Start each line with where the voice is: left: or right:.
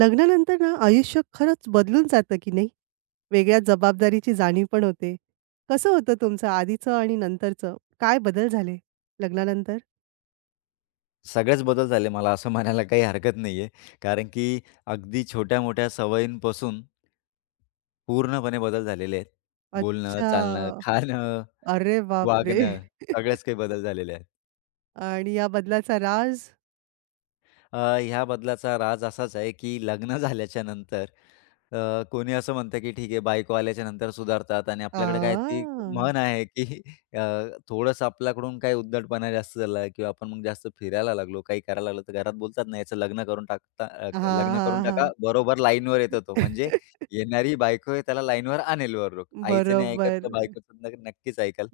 right: लग्नानंतर ना आयुष्य खरंच बदलून जातं की नाही? वेगळ्या जबाबदारीची जाणीव पण होते. कसं होतं तुमचं आधीचं आणि नंतरचं? काय बदल झाले लग्नानंतर?
left: सगळेच बदल झाले मला असं म्हणायला काही हरकत नाहीये. कारण की अगदी छोट्या-मोठ्या सवयींपासून पूर्णपणे बदल झालेले आहेत. बोलणं,
right: अच्छा.
left: चालणं, खाणं,
right: अरे बापरे!
left: वागणं सगळ्याच काही बदल झालेले आहेत.
right: आणि या बदलाचा राज?
left: ह्या बदलाचा राज असाच आहे की लग्न झाल्याच्या नंतर अ, कोणी असं म्हणतं, की ठीक आहे बायको आल्याच्या नंतर सुधारतात आणि आपल्याकडे काय ती
right: आ!
left: म्हण आहे, की अ, थोडंसं आपल्याकडून काही उद्धटपणा जास्त झाला किंवा आपण मग जास्त फिरायला लागलो, काही करायला लागलो, तर घरात बोलतात ना, "याचं लग्न करून टाकता
right: हां,
left: लग्न करून
right: हां,
left: टाका,
right: हां.
left: बरोबर लाईनवर येतो तो." म्हणजे येणारी बायको आहे त्याला लाईनवर आणेल बरोबर. आईचं नाही ऐकत
right: बरोबर.
left: तर बायकोचं न नक्कीच ऐकल.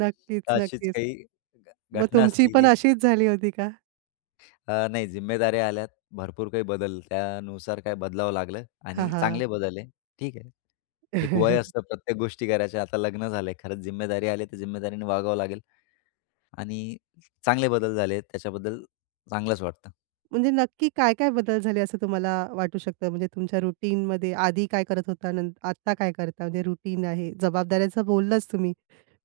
right: नक्कीच,
left: तर अशीच
right: नक्कीच.
left: काही
right: मग
left: घटना
right: तुमची
left: असते
right: पण
left: ती.
right: अशीच झाली होती का?
left: नाही जिम्मेदाऱ्या आल्यात. भरपूर काही बदल त्यानुसार काय बदलावं लागलं
right: हां,
left: आणि
right: हां.
left: चांगले बदल आहे. ठीक आहे. एक वय असतं प्रत्येक गोष्टी करायच्या. आता लग्न झालंय. खरंच जिम्मेदारी आली, तर जिम्मेदारीने वागावं लागेल आणि चांगले बदल झाले त्याच्याबद्दल चांगलंच वाटतं.
right: म्हणजे नक्की काय-काय बदल झाले असं तुम्हाला वाटू शकतं? म्हणजे तुमच्या रुटीनमध्ये आधी काय करत होता? नं आत्ता काय करता? म्हणजे रुटीन आहे, जबाबदाऱ्याचं बोललाच तुम्ही.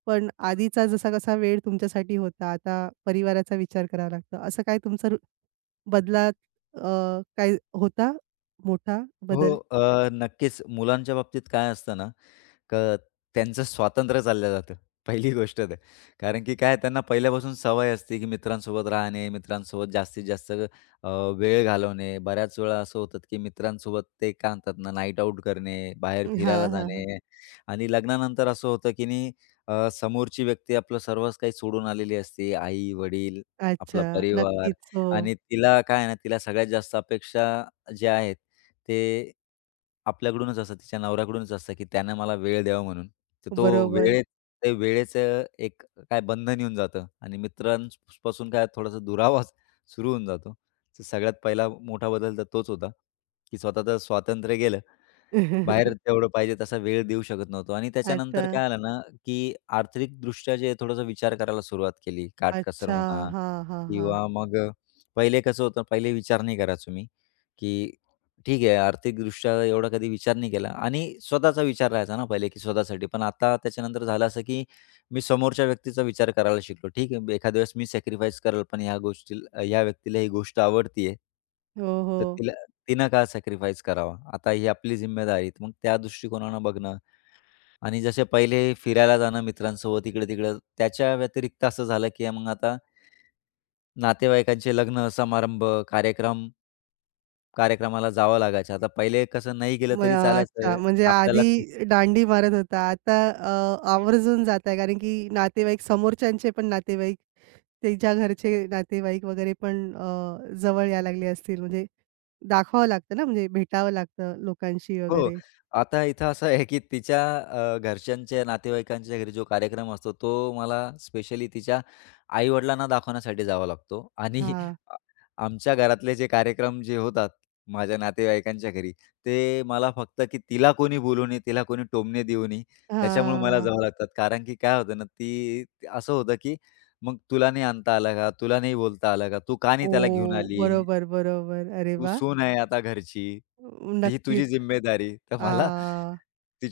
right: पण आधीचा जसा-कसा वेळ तुमच्यासाठी होता, आता परिवाराचा विचार करावा लागतो. असं काय तुमचा रु बदलात अ, काय होता मोठा
left: हो.
right: बदल?
left: नक्कीच मुलांच्या बाबतीत काय असतं ना, का त्यांचं स्वातंत्र्य चाललं जातं. पहिली गोष्ट तर. कारण की काय त्यांना पहिल्यापासून सवय असते, की मित्रांसोबत राहणे, मित्रांसोबत जास्तीत जास्त अ, वेळ घालवणे. बऱ्याच वेळा असं होतं, की मित्रांसोबत ते काय म्हणतात ना, नाईट आउट करणे, बाहेर फिरायला
right: हां, हां, हां.
left: जाणे आणि लग्नानंतर असं होतं, की समोरची व्यक्ती आपलं सर्वच काही सोडून आलेली असते. आई-वडील, आपला
right: अच्छा.
left: परिवार
right: नक्कीच. हो.
left: आणि तिला काय आहे ना, तिला सगळ्यात जास्त अपेक्षा ज्या आहेत, ते आपल्याकडूनच असतं, तिच्या नवऱ्याकडूनच असतं, की त्यानं मला वेळ द्यावा म्हणून. तर तो
right: बरोबर.
left: वेळेत ते वेळेचं एक काय बंधन येऊन जातं आणि मित्रांपासून काय थोडासा दुरावाच सुरू होऊन जातो. तर सगळ्यात पहिला मोठा बदल तर तोच होता, की स्वतःचं स्वातंत्र्य गेलं. बाहेर तेवढं पाहिजे तसा वेळ देऊ शकत नव्हतो आणि
right: अच्छा.
left: त्याच्यानंतर काय आलं ना, की आर्थिकदृष्ट्या जे थोडासा विचार करायला सुरुवात केली. काटकसर
right: अच्छा.
left: म्हणा
right: हां, हां, हां.
left: किंवा मग पहिले कसं होतं, पहिले विचार नाही करायचो मी, की ठीक आहे आर्थिकदृष्ट्या एवढा कधी विचार नाही केला आणि स्वतःचा विचार राहायचा ना पहिले, की स्वतःसाठी. पण आता त्याच्यानंतर झालं असं, की मी समोरच्या व्यक्तीचा विचार करायला शिकलो. ठीक आहे, एखाद्या वेळेस मी सॅक्रिफाईस करेल, पण ह्या गोष्टी ह्या व्यक्तीला ही गोष्ट आवडतीये.
right: हो, हो.
left: तर तिला तिनं का सॅक्रिफाईस करावा? आता ही आपली जिम्मेदारी. आहे. मग त्या दृष्टिकोनानं बघणं आणि जसे पहिले फिरायला जाणं मित्रांसोबत इकडे-तिकडं, त्याच्या व्यतिरिक्त असं झालं, की मग आता नातेवाईकांचे लग्न, समारंभ, कार्यक्रम कार्यक्रमाला जावं लागायचं. आता पहिले कसं नाही गेलं
right: म
left: तरी
right: अच्छा,
left: चालायचं.
right: म्हणजे
left: आपल्याला
right: आधी दांडी मारत होता. आता आवर्जून जाताय कारण की नातेवाईक समोरच्यांचे पण नातेवाईक, त्यांच्या घरचे नातेवाईक वगैरे पण जवळ यायला लागले असतील. म्हणजे दाखवावं लागतं ना, म्हणजे भेटावं लागतं लोकांशी
left: हो.
right: वगैरे.
left: आता इथं असं आहे, की तिच्या घरच्यांच्या नातेवाईकांच्या घरी जो कार्यक्रम असतो, तो मला स्पेशली तिच्या आई-वडिलांना दाखवण्यासाठी जावा लागतो आणि
right: हां,
left: आ आमच्या घरातले जे कार्यक्रम जे होतात, माझ्या नातेवाईकांच्या घरी, ते मला फक्त की तिला कोणी बोलू नये, तिला कोणी टोमणे देऊ नये, त्याच्यामुळे मला
right: हां.
left: जावं लागतात. कारण की काय होतं ना, ती असं होतं की मग तुला नाही आणता आलं का? तुला नाही बोलता आलं का? तू का नाही
right: ओ!
left: त्याला घेऊन आली?
right: बरोबर, बरोबर. अरे
left: तू
right: वाह!
left: सून आहे आता घरची. ही
right: नक्कीच.
left: तुझी जिम्मेदारी. तर
right: आ,
left: मला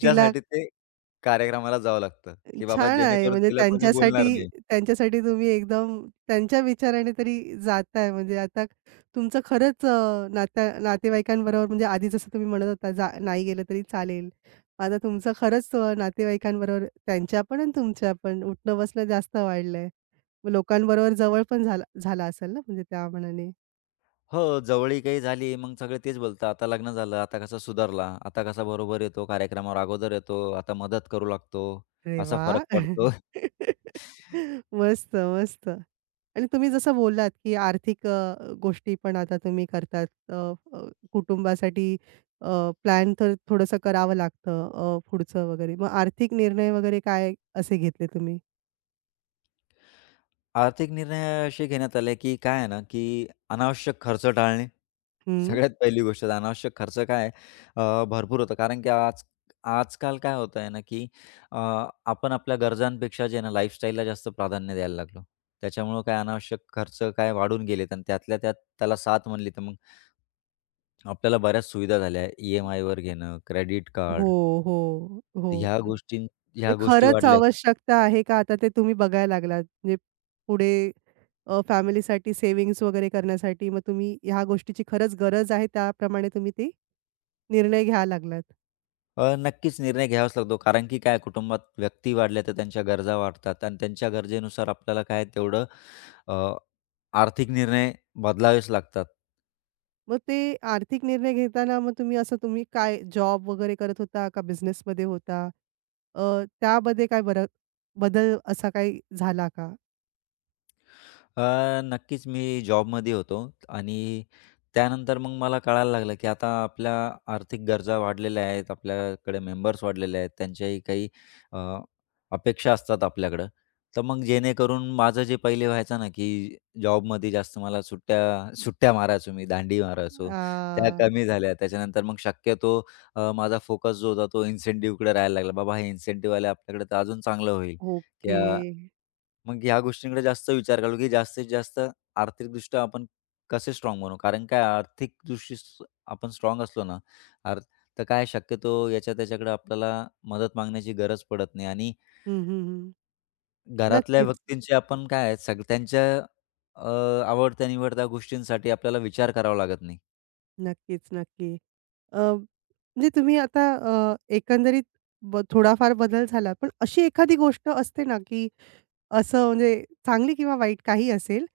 right: तिला
left: ते कार्यक्रमाला जावं लागतं, की बाबा
right: छान आहे.
left: जेणेकरून
right: म्हणजे
left: तिला कोणी बोलणार
right: त्यांच्यासाठी
left: नाही.
right: त्यांच्यासाठी तुम्ही एकदम त्यांच्या विचाराने तरी जाताय. म्हणजे आता तुमचं खरंच नाता नातेवाईकांबरोबर म्हणजे आधी जसं तुम्ही म्हणत होता जा नाही गेलं तरी चालेल. आता तुमचं खरंच नातेवाईकांबरोबर त्यांच्या पण आणि तुमच्या पण उठणं-बसणं जास्त वाढलंय. मग लोकांबरोबर जवळ पण झाला झाला असेल ना म्हणजे त्या मानाने?
left: हो, जवळीक ही झाली, मग सगळे तेच बोलतात, "आता लग्न झालं, आता कसा सुधारला, आता कसा बरोबर येतो कार्यक्रमावर अगोदर येतो, आता मदत करू लागतो,
right: अरे
left: असा फरक
right: वा,
left: पडतो."
right: मस्त, मस्त. आणि तुम्ही जसं बोललात, की आर्थिक गोष्टी पण आता तुम्ही करतात. अ, कुटुंबासाठी अ, प्लॅन तर थोडंसं करावं लागतं पुढचं वगैरे. मग आर्थिक निर्णय वगैरे काय असे घेतले तुम्ही?
left: आर्थिक निर्णय असे घेण्यात आले, की काय आहे ना, की अनावश्यक खर्च टाळणे.
right: हं.
left: सगळ्यात पहिली गोष्ट तर अनावश्यक खर्च काय आहे, भरपूर होतं. कारण की आज आजकाल काय होत आहे ना, की अ, आपण आपल्या गरजांपेक्षा जे आहे ना, लाईफस्टाईलला जास्त प्राधान्य द्यायला लागलो. त्याच्यामुळं काय अनावश्यक खर्च काय वाढून गेलेत आणि त्यातल्या त्यात त्याला साथ म्हणली, तर मग आपल्याला बऱ्याच सुविधा झाल्या. ई-एम-आयवर घेणं, क्रेडिट कार्ड,
right: हो, हो, हो.
left: ह्या गोष्टी
right: ते
left: ह्या गोष्टी
right: खरंच
left: वाढल्या.
right: आवश्यकता आहे का? आता ते तुम्ही बघायला लागलात. म्हणजे पुढे फॅमिलीसाठी सेव्हिंग्ज वगैरे करण्यासाठी मग तुम्ही ह्या गोष्टीची खरंच गरज आहे त्याप्रमाणे तुम्ही ते निर्णय घ्यायला लागलात.
left: नक्कीच निर्णय घ्यावाच लागतो. कारण की काय कुटुंबात व्यक्ती वाढल्या तर त्यांच्या गरजा वाढतात आणि त्यांच्या गरजेनुसार आपल्याला काय तेवढं अ, आर्थिक निर्णय बदलावेच लागतात.
right: मग ते आर्थिक निर्णय घेताना मग तुम्ही काय जॉब वगैरे करत होता का बिझनेसमध्ये होता? अ, त्यामध्ये काय बरं बदल असा काही झाला का?
left: अ, नक्कीच मी जॉबमध्ये होतो आणि त्यानंतर मग मला कळायला लागलं, की आता आपल्या आर्थिक गरजा वाढलेल्या आहेत. आपल्याकडे मेंबर्स वाढलेले आहेत. त्यांच्याही काही अ, अपेक्षा असतात आपल्याकडं. तर मग जेणेकरून माझं जे पहिले व्हायचं ना, की जॉबमध्ये जास्त मला सुट्ट्या सुट्ट्या मारायचो मी, दांडी मारायचो. त्या
right: आ,
left: कमी झाल्या. त्याच्यानंतर मग शक्यतो माझा फोकस जो होता तो इन्सेंटिव्हकडे राहायला लागला. बाबा हे इन्सेंटिव्ह आले आपल्याकडे तर अजून चांगलं होईल. की
right: ओके.
left: मग ह्या गोष्टींकडे जास्त विचार करू, की जास्तीत जास्त आर्थिकदृष्ट्या आपण कसे स्ट्रॉंग बनू? कारण काय आर्थिकदृष्टी स आपण स्ट्रॉंग असलो ना, आर तर काय शक्यतो याच्या त्याच्याकडे आपल्याला मदत मागण्याची गरज पडत नाही आणि
right: हं, हं, हं.
left: घरातल्या
right: नक्कीच.
left: व्यक्तींची आपण काय त्यांच्या अ, आवडत्या-निवडत्या गोष्टींसाठी आपल्याला विचार करावा लागत नाही.
right: नक्कीच, नक्की. अ, म्हणजे तुम्ही आता एकंदरीत ब थोडाफार बदल झाला. पण अशी एखादी गोष्ट असते ना, की असं म्हणजे चांगली किंवा वाईट काही असेल,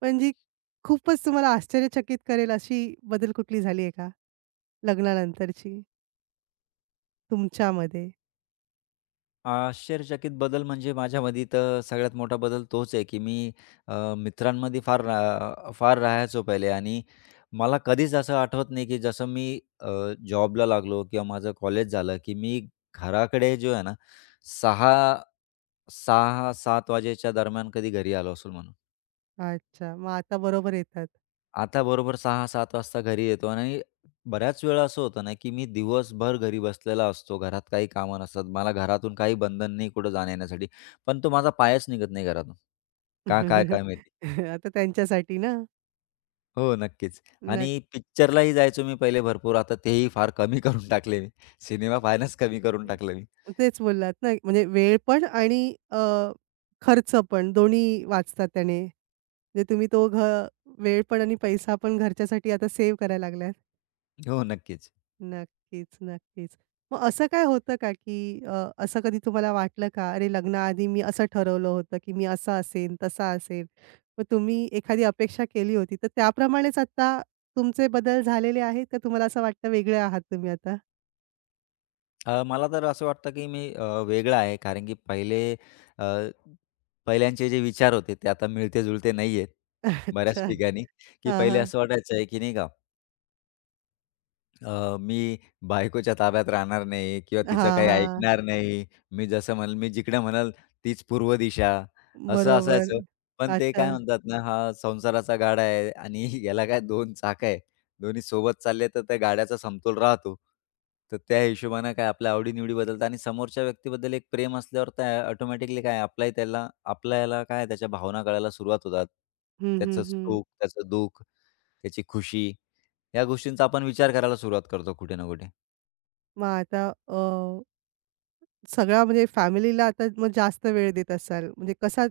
right: पण जी खूपच तुम्हाला आश्चर्यचकित करेल अशी बदल कुठली झाली आहे का लग्नानंतरची तुमच्यामध्ये?
left: आश्चर्यचकित बदल म्हणजे माझ्यामध्ये तर सगळ्यात मोठा बदल तोच आहे, की मी मित्रांमध्ये फार राहायचो पहिले आणि मला कधीच असं आठवत नाही, की जसं मी जॉबला लागलो किंवा माझं कॉलेज झालं, की मी घराकडे जो आहे ना, 6:00, 6:00-7:00 वाजेच्या दरम्यान कधी घरी आलो असेल म्हणून.
right: अच्छा. मग आता बरोबर येतात.
left: आता बरोबर 6 सात वाजता घरी येतो आणि बऱ्याच वेळा असं होतं ना, की मी दिवसभर घरी बसलेला असतो. घरात काही कामं नसतात. मला घरातून काही बंधन नाही कुठं जाण्या-येण्यासाठी. पण तो माझा पायच निघत नाही घरातून. का काय काय माहिती?
right: आता त्यांच्यासाठी ना?
left: हो, नक्कीच. आणि पिक्चरलाही जायचो मी पहिले भरपूर. आता तेही फार कमी करून टाकले मी. सिनेमा पाहणंच कमी करून टाकलं मी.
right: तेच बोललात ना, म्हणजे वेळ पण आणि अ, खर्च पण दोन्ही वाचतात त्याने. म्हणजे तुम्ही तो घ वेळ पण आणि पैसा पण घरच्यासाठी आता सेव्ह करायला लागलात.
left: हो, नक्कीच.
right: नक्कीच, नक्कीच. मग असं काय होतं का, की असं कधी तुम्हाला वाटलं का, "अरे, लग्नाआधी मी असं ठरवलं होतं, की मी असा असेन, तसा असेन." मग तुम्ही एखादी अपेक्षा केली होती, तर त्याप्रमाणेच आता तुमचे बदल झालेले आहेत का तुम्हाला असं वाटतं वेगळे आहात तुम्ही आता?
left: मला तर असं वाटतं, की मी वेगळा आहे कारण की पहिले अ, पहिल्यांचे जे विचार होते ते आता मिळते-जुळते नाहीयेत. बऱ्याच
right: अच्छा.
left: ठिकाणी, की
right: हां,
left: पहिले
right: हां.
left: असं वाटायचं आहे, की नाही का मी बायकोच्या ताब्यात राहणार नाही किंवा तिचं
right: हां,
left: काही
right: हां.
left: ऐकणार नाही. मी जसं म्हणेल, मी जिकडे म्हणेल तीच पूर्व दिशा असं
right: बरोबर.
left: असायचं. पण ते
right: अच्छा.
left: काय म्हणतात ना, हा संसाराचा गाडा आहे आणि याला काय 2 चाकं आहे. दोन्ही सोबत चालले तर त्या गाड्याचा समतोल राहतो. तर त्या हिशोबानं काय आपल्या आवडी बदलतात आणि समोरच्या व्यक्तीबद्दल एक प्रेम असल्यावर काय ऑटोमॅटिकली काय आपलाही त्याला आपल्याला काय त्याच्या भावना कळायला सुरुवात होतात.
right: हं, हं,
left: त्याचं
right: हं.
left: सुख, त्याचं दुःख त्याची खुशी, या गोष्टींचा आपण विचार करायला सुरुवात करतो कुठे ना कुठे.
right: मग आता सगळा म्हणजे फॅमिलीला आता मग जास्त वेळ देत असाल. म्हणजे कसा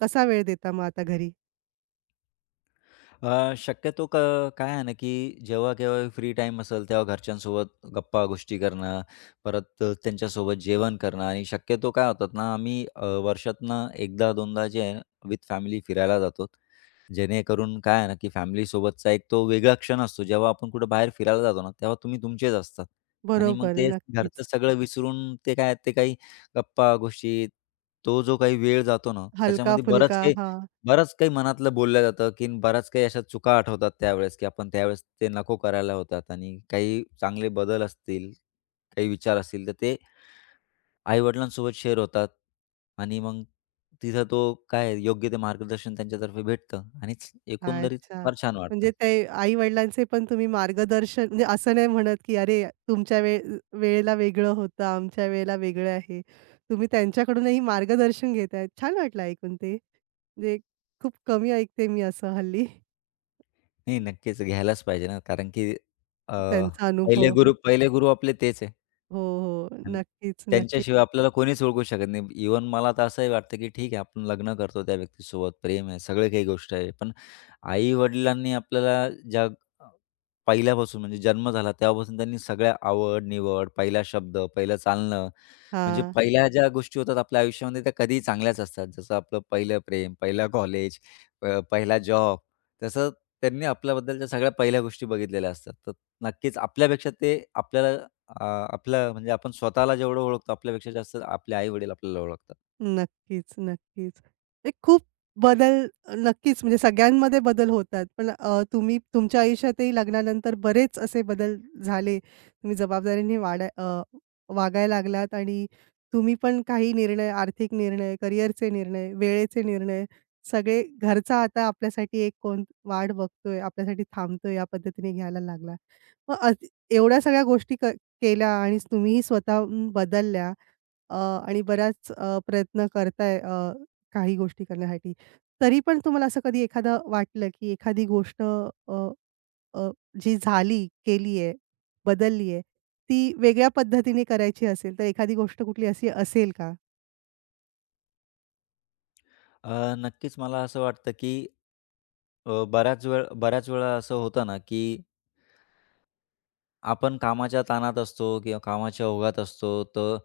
right: कसा वेळ देता मग आता घरी?
left: अ, शक्यतो क काय आहे ना, की जेव्हा केव्हा फ्री टाईम असेल, तेव्हा घरच्यांसोबत गप्पा-गोष्टी करणं, परत त्यांच्यासोबत जेवण करणं आणि शक्यतो काय होतात ना, आम्ही वर्षातनं एकदा-दोनदा जे आहे विथ फॅमिली फिरायला जातो. जेणेकरून काय आहे ना, की फॅमिलीसोबतचा एक तो वेगळा क्षण असतो. जेव्हा आपण कुठे बाहेर फिरायला जातो ना, तेव्हा तुम्ही तुमचेच असतात आणि मग
right: बरोबर,
left: ते घरचं
right: नक्कीच.
left: सगळं विसरून ते काय ते काही गप्पा-गोष्टी, तो जो काही वेळ जातो ना, त्याच्यामध्ये
right: हलका-फुलका. हां.
left: बरंच काही मनातलं बोललं जातं, की बऱ्याच काही अशा चुका आठवतात त्यावेळेस, की आपण त्यावेळेस ते नको करायला होतात आणि काही चांगले बदल असतील, काही विचार असतील, तर ते आई-वडिलांसोबत शेअर होतात आणि मग तिथं तो काय योग्य ते मार्गदर्शन त्यांच्यातर्फे भेटतं आणि एकंदरीत
right: अच्छा.
left: फार छान वाटतं.
right: म्हणजे ते आई-वडिलांचे पण तुम्ही मार्गदर्शन म्हणजे असं नाही म्हणत, की "अरे, तुमच्या वे वेळेला वेगळं होतं, आमच्या वेळेला वेगळं आहे." तुम्ही त्यांच्याकडूनही मार्गदर्शन घेताय. छान वाटलं ऐकून ते. म्हणजे खूप कमी ऐकते मी असं हल्ली.
left: नाही, नक्कीच घ्यायलाच पाहिजे ना, कारण की अ,
right: त्यांचा अनुभव.
left: पहिले गुरु आपले तेच आहे.
right: हो, हो.
left: आणि
right: नक्कीच, नक्कीच.
left: त्यांच्याशिवाय आपल्याला कोणीच ओळखू शकत नाही. इव्हन मला तर असंही वाटतं, की ठीक आहे आपण लग्न करतो त्या व्यक्तीसोबत, प्रेम आहे, सगळे काही गोष्ट आहे. पण आई-वडिलांनी आपल्याला ज्या अ, पहिल्यापासून म्हणजे जन्म झाला तेव्हापासून त्यांनी सगळ्या आवड-निवड, पहिला शब्द, पहिलं चालणं, म्हणजे
right: हां.
left: पहिल्या ज्या गोष्टी होतात आपल्या आयुष्यामध्ये त्या कधीही चांगल्याच असतात. जसं आपलं पहिलं प्रेम, पहिलं कॉलेज, पहिला जॉब. तसं त्यांनी आपल्याबद्दलच्या सगळ्या पहिल्या गोष्टी बघितलेल्या असतात. तर नक्कीच आपल्यापेक्षा ते आपल्याला अ, आपल्या म्हणजे आपण स्वतःला जेवढं ओळखतो आपल्यापेक्षा जास्त आपले आई-वडील आपल्याला ओळखतात.
right: नक्कीच, नक्कीच. ते खूप बदल नक्कीच म्हणजे सगळ्यांमध्ये बदल होतात. पण तुम्ही तुमच्या आयुष्यातही लग्नानंतर बरेच असे बदल झाले. तुम्ही जबाबदारीने वाढा वागायला लागलात आणि तुम्ही पण काही निर्णय, आर्थिक निर्णय, करिअरचे निर्णय, वेळेचे निर्णय सगळे घरचा आता आपल्यासाठी एक कोण वाट बघतोय, आपल्यासाठी थांबतोय या पद्धतीने घ्यायला लागला. मग एवढ्या सगळ्या गोष्टी क केल्या आणि तुम्हीही स्वतःहून बदलल्या. अ, आणि बऱ्याच प्रयत्न करताय काही गोष्टी करण्यासाठी. तरी पण तुम्हाला असं कधी एखादं वाटलं, की एखादी गोष्ट अ, जी झाली, केली आहे, बदलली आहे, ती वेगळ्या पद्धतीने करायची असेल, तर एखादी गोष्ट कुठली अशी असेल का?
left: नक्कीच मला असं वाटतं, की अ, बऱ्याच वेळ बऱ्याच वेळा असं होतं ना, की आपण कामाच्या ताणात असतो किंवा कामाच्या ओघात असतो, तर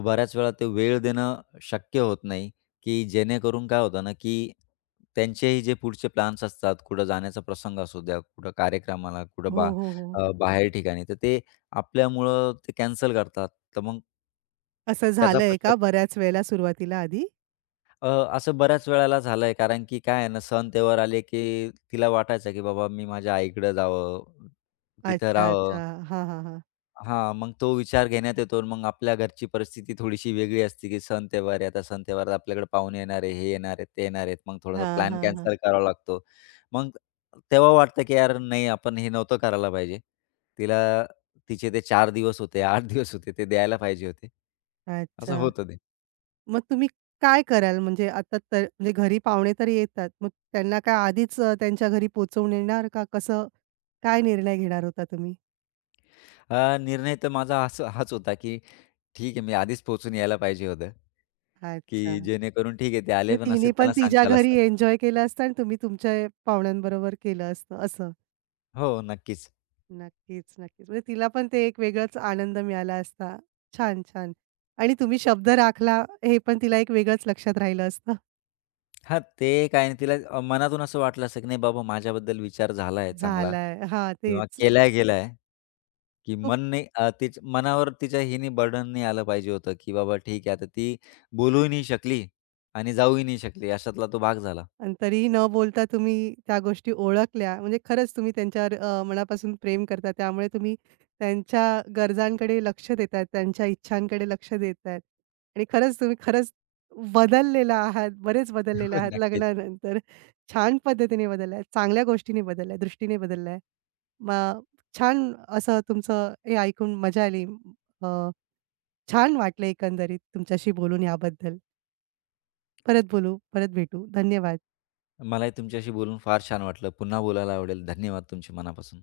left: बऱ्याच वेळा ते वेळ देणं शक्य होत नाही, की जेणेकरून काय होतं ना, की त्यांचेही जे पुढचे प्लॅन्स असतात, कुठं जाण्याचा प्रसंग असू द्या, कुठं कार्यक्रमाला,
right: हो, हो, हो.
left: बाहेर ठिकाणी, तर ते आपल्यामुळं ते कॅन्सल करतात. तर मग
right: असं
left: त्याचा
right: झालंय का
left: पश्चात
right: बऱ्याच वेळेला सुरुवातीला आधी?
left: अ, असं बऱ्याच वेळेला झालंय, कारण की काय आहे ना, सण-त्योहार आले, की तिला वाटायचं, की बाबा मी माझ्या आईकडं जावं, तिथं
right: अच्छा, अच्छा.
left: राहावं.
right: हां, हां, हां.
left: हां, मग तो विचार घेण्यात येतो. मग आपल्या घरची परिस्थिती थोडीशी वेगळी असते, की सण-त्योहार आहे. आता सण-त्योहारात आपल्याकडे पाहुणे येणार आहे, हे येणार आहेत, ते येणार आहेत. मग थोडासा
right: हां,
left: प्लॅन
right: हां, हां.
left: कॅन्सल करावा लागतो. मग तेव्हा वाटतं, की यार नाही, आपण हे नव्हतं करायला पाहिजे. तिला तिचे ते 4 दिवस होते, 8 दिवस होते, ते द्यायला पाहिजे होते.
right: अच्छा.
left: असं होतं ते.
right: मग तुम्ही काय कराल? म्हणजे आता तर म्हणजे घरी पाहुणे तर येतात. मग त्यांना काय आधीच त्यांच्या घरी पोहोचवून येणार का कसं? काय निर्णय घेणार होता तुम्ही?
left: निर्णय तर माझा असं हाच होता, की ठीक आहे, मी आधीच पोहोचून यायला पाहिजे होतं,
right: अच्छा.
left: की जेणेकरून ठीक आहे, ते
right: म्हणजे
left: आले पण असे
right: तिने पण
left: त्यांना
right: तिच्या
left: सांगता आलं
right: घरी
left: असतं.
right: एन्जॉय केलं असतं आणि तुम्ही तुमच्या पाहुण्यांबरोबर केलं असतं असं.
left: हो, नक्कीच.
right: नक्कीच, नक्कीच. म्हणजे तिला पण ते एक वेगळाच आनंद मिळाला असता. छान, छान. आणि तुम्ही शब्द राखला हे पण तिला एक वेगळंच लक्षात राहिलं असतं.
left: हां, ते काय नाही तिला मनातून असं वाटलं असेल, की नाही बाबा माझ्याबद्दल विचार झालाय चांगला
right: झालाय. हां,
left: किंवा
right: तेच.
left: केलाय गेलाय, की मन नाही तिच मनावर तिच्या हिने बर्डन नाही आलं पाहिजे होतं, की बाबा ठीक आहे आता ती बोलूही नाही शकली आणि जाऊही नाही शकली अशातला तो भाग झाला.
right: आणि तरीही न बोलता तुम्ही त्या गोष्टी ओळखल्या, म्हणजे खरंच तुम्ही त्यांच्यावर मनापासून प्रेम करता. त्यामुळे तुम्ही त्यांच्या गरजांकडे लक्ष देतायत, त्यांच्या इच्छांकडे लक्ष देतायत आणि खरंच तुम्ही खरंच बदललेला आहात, बरेच बदललेला आहात
left: नक्कीच.
right: लग्नानंतर. छान पद्धतीने बदललाय, चांगल्या गोष्टीने बदललाय, दृष्टीने बदललाय. मग छान असं तुमचं हे ऐकून मजा आली. अ, छान वाटलं एकंदरीत तुमच्याशी बोलून याबद्दल. परत बोलू, परत भेटू. धन्यवाद.
left: मलाही तुमच्याशी बोलून फार छान वाटलं. पुन्हा बोलायला आवडेल. धन्यवाद तुमचे मनापासून.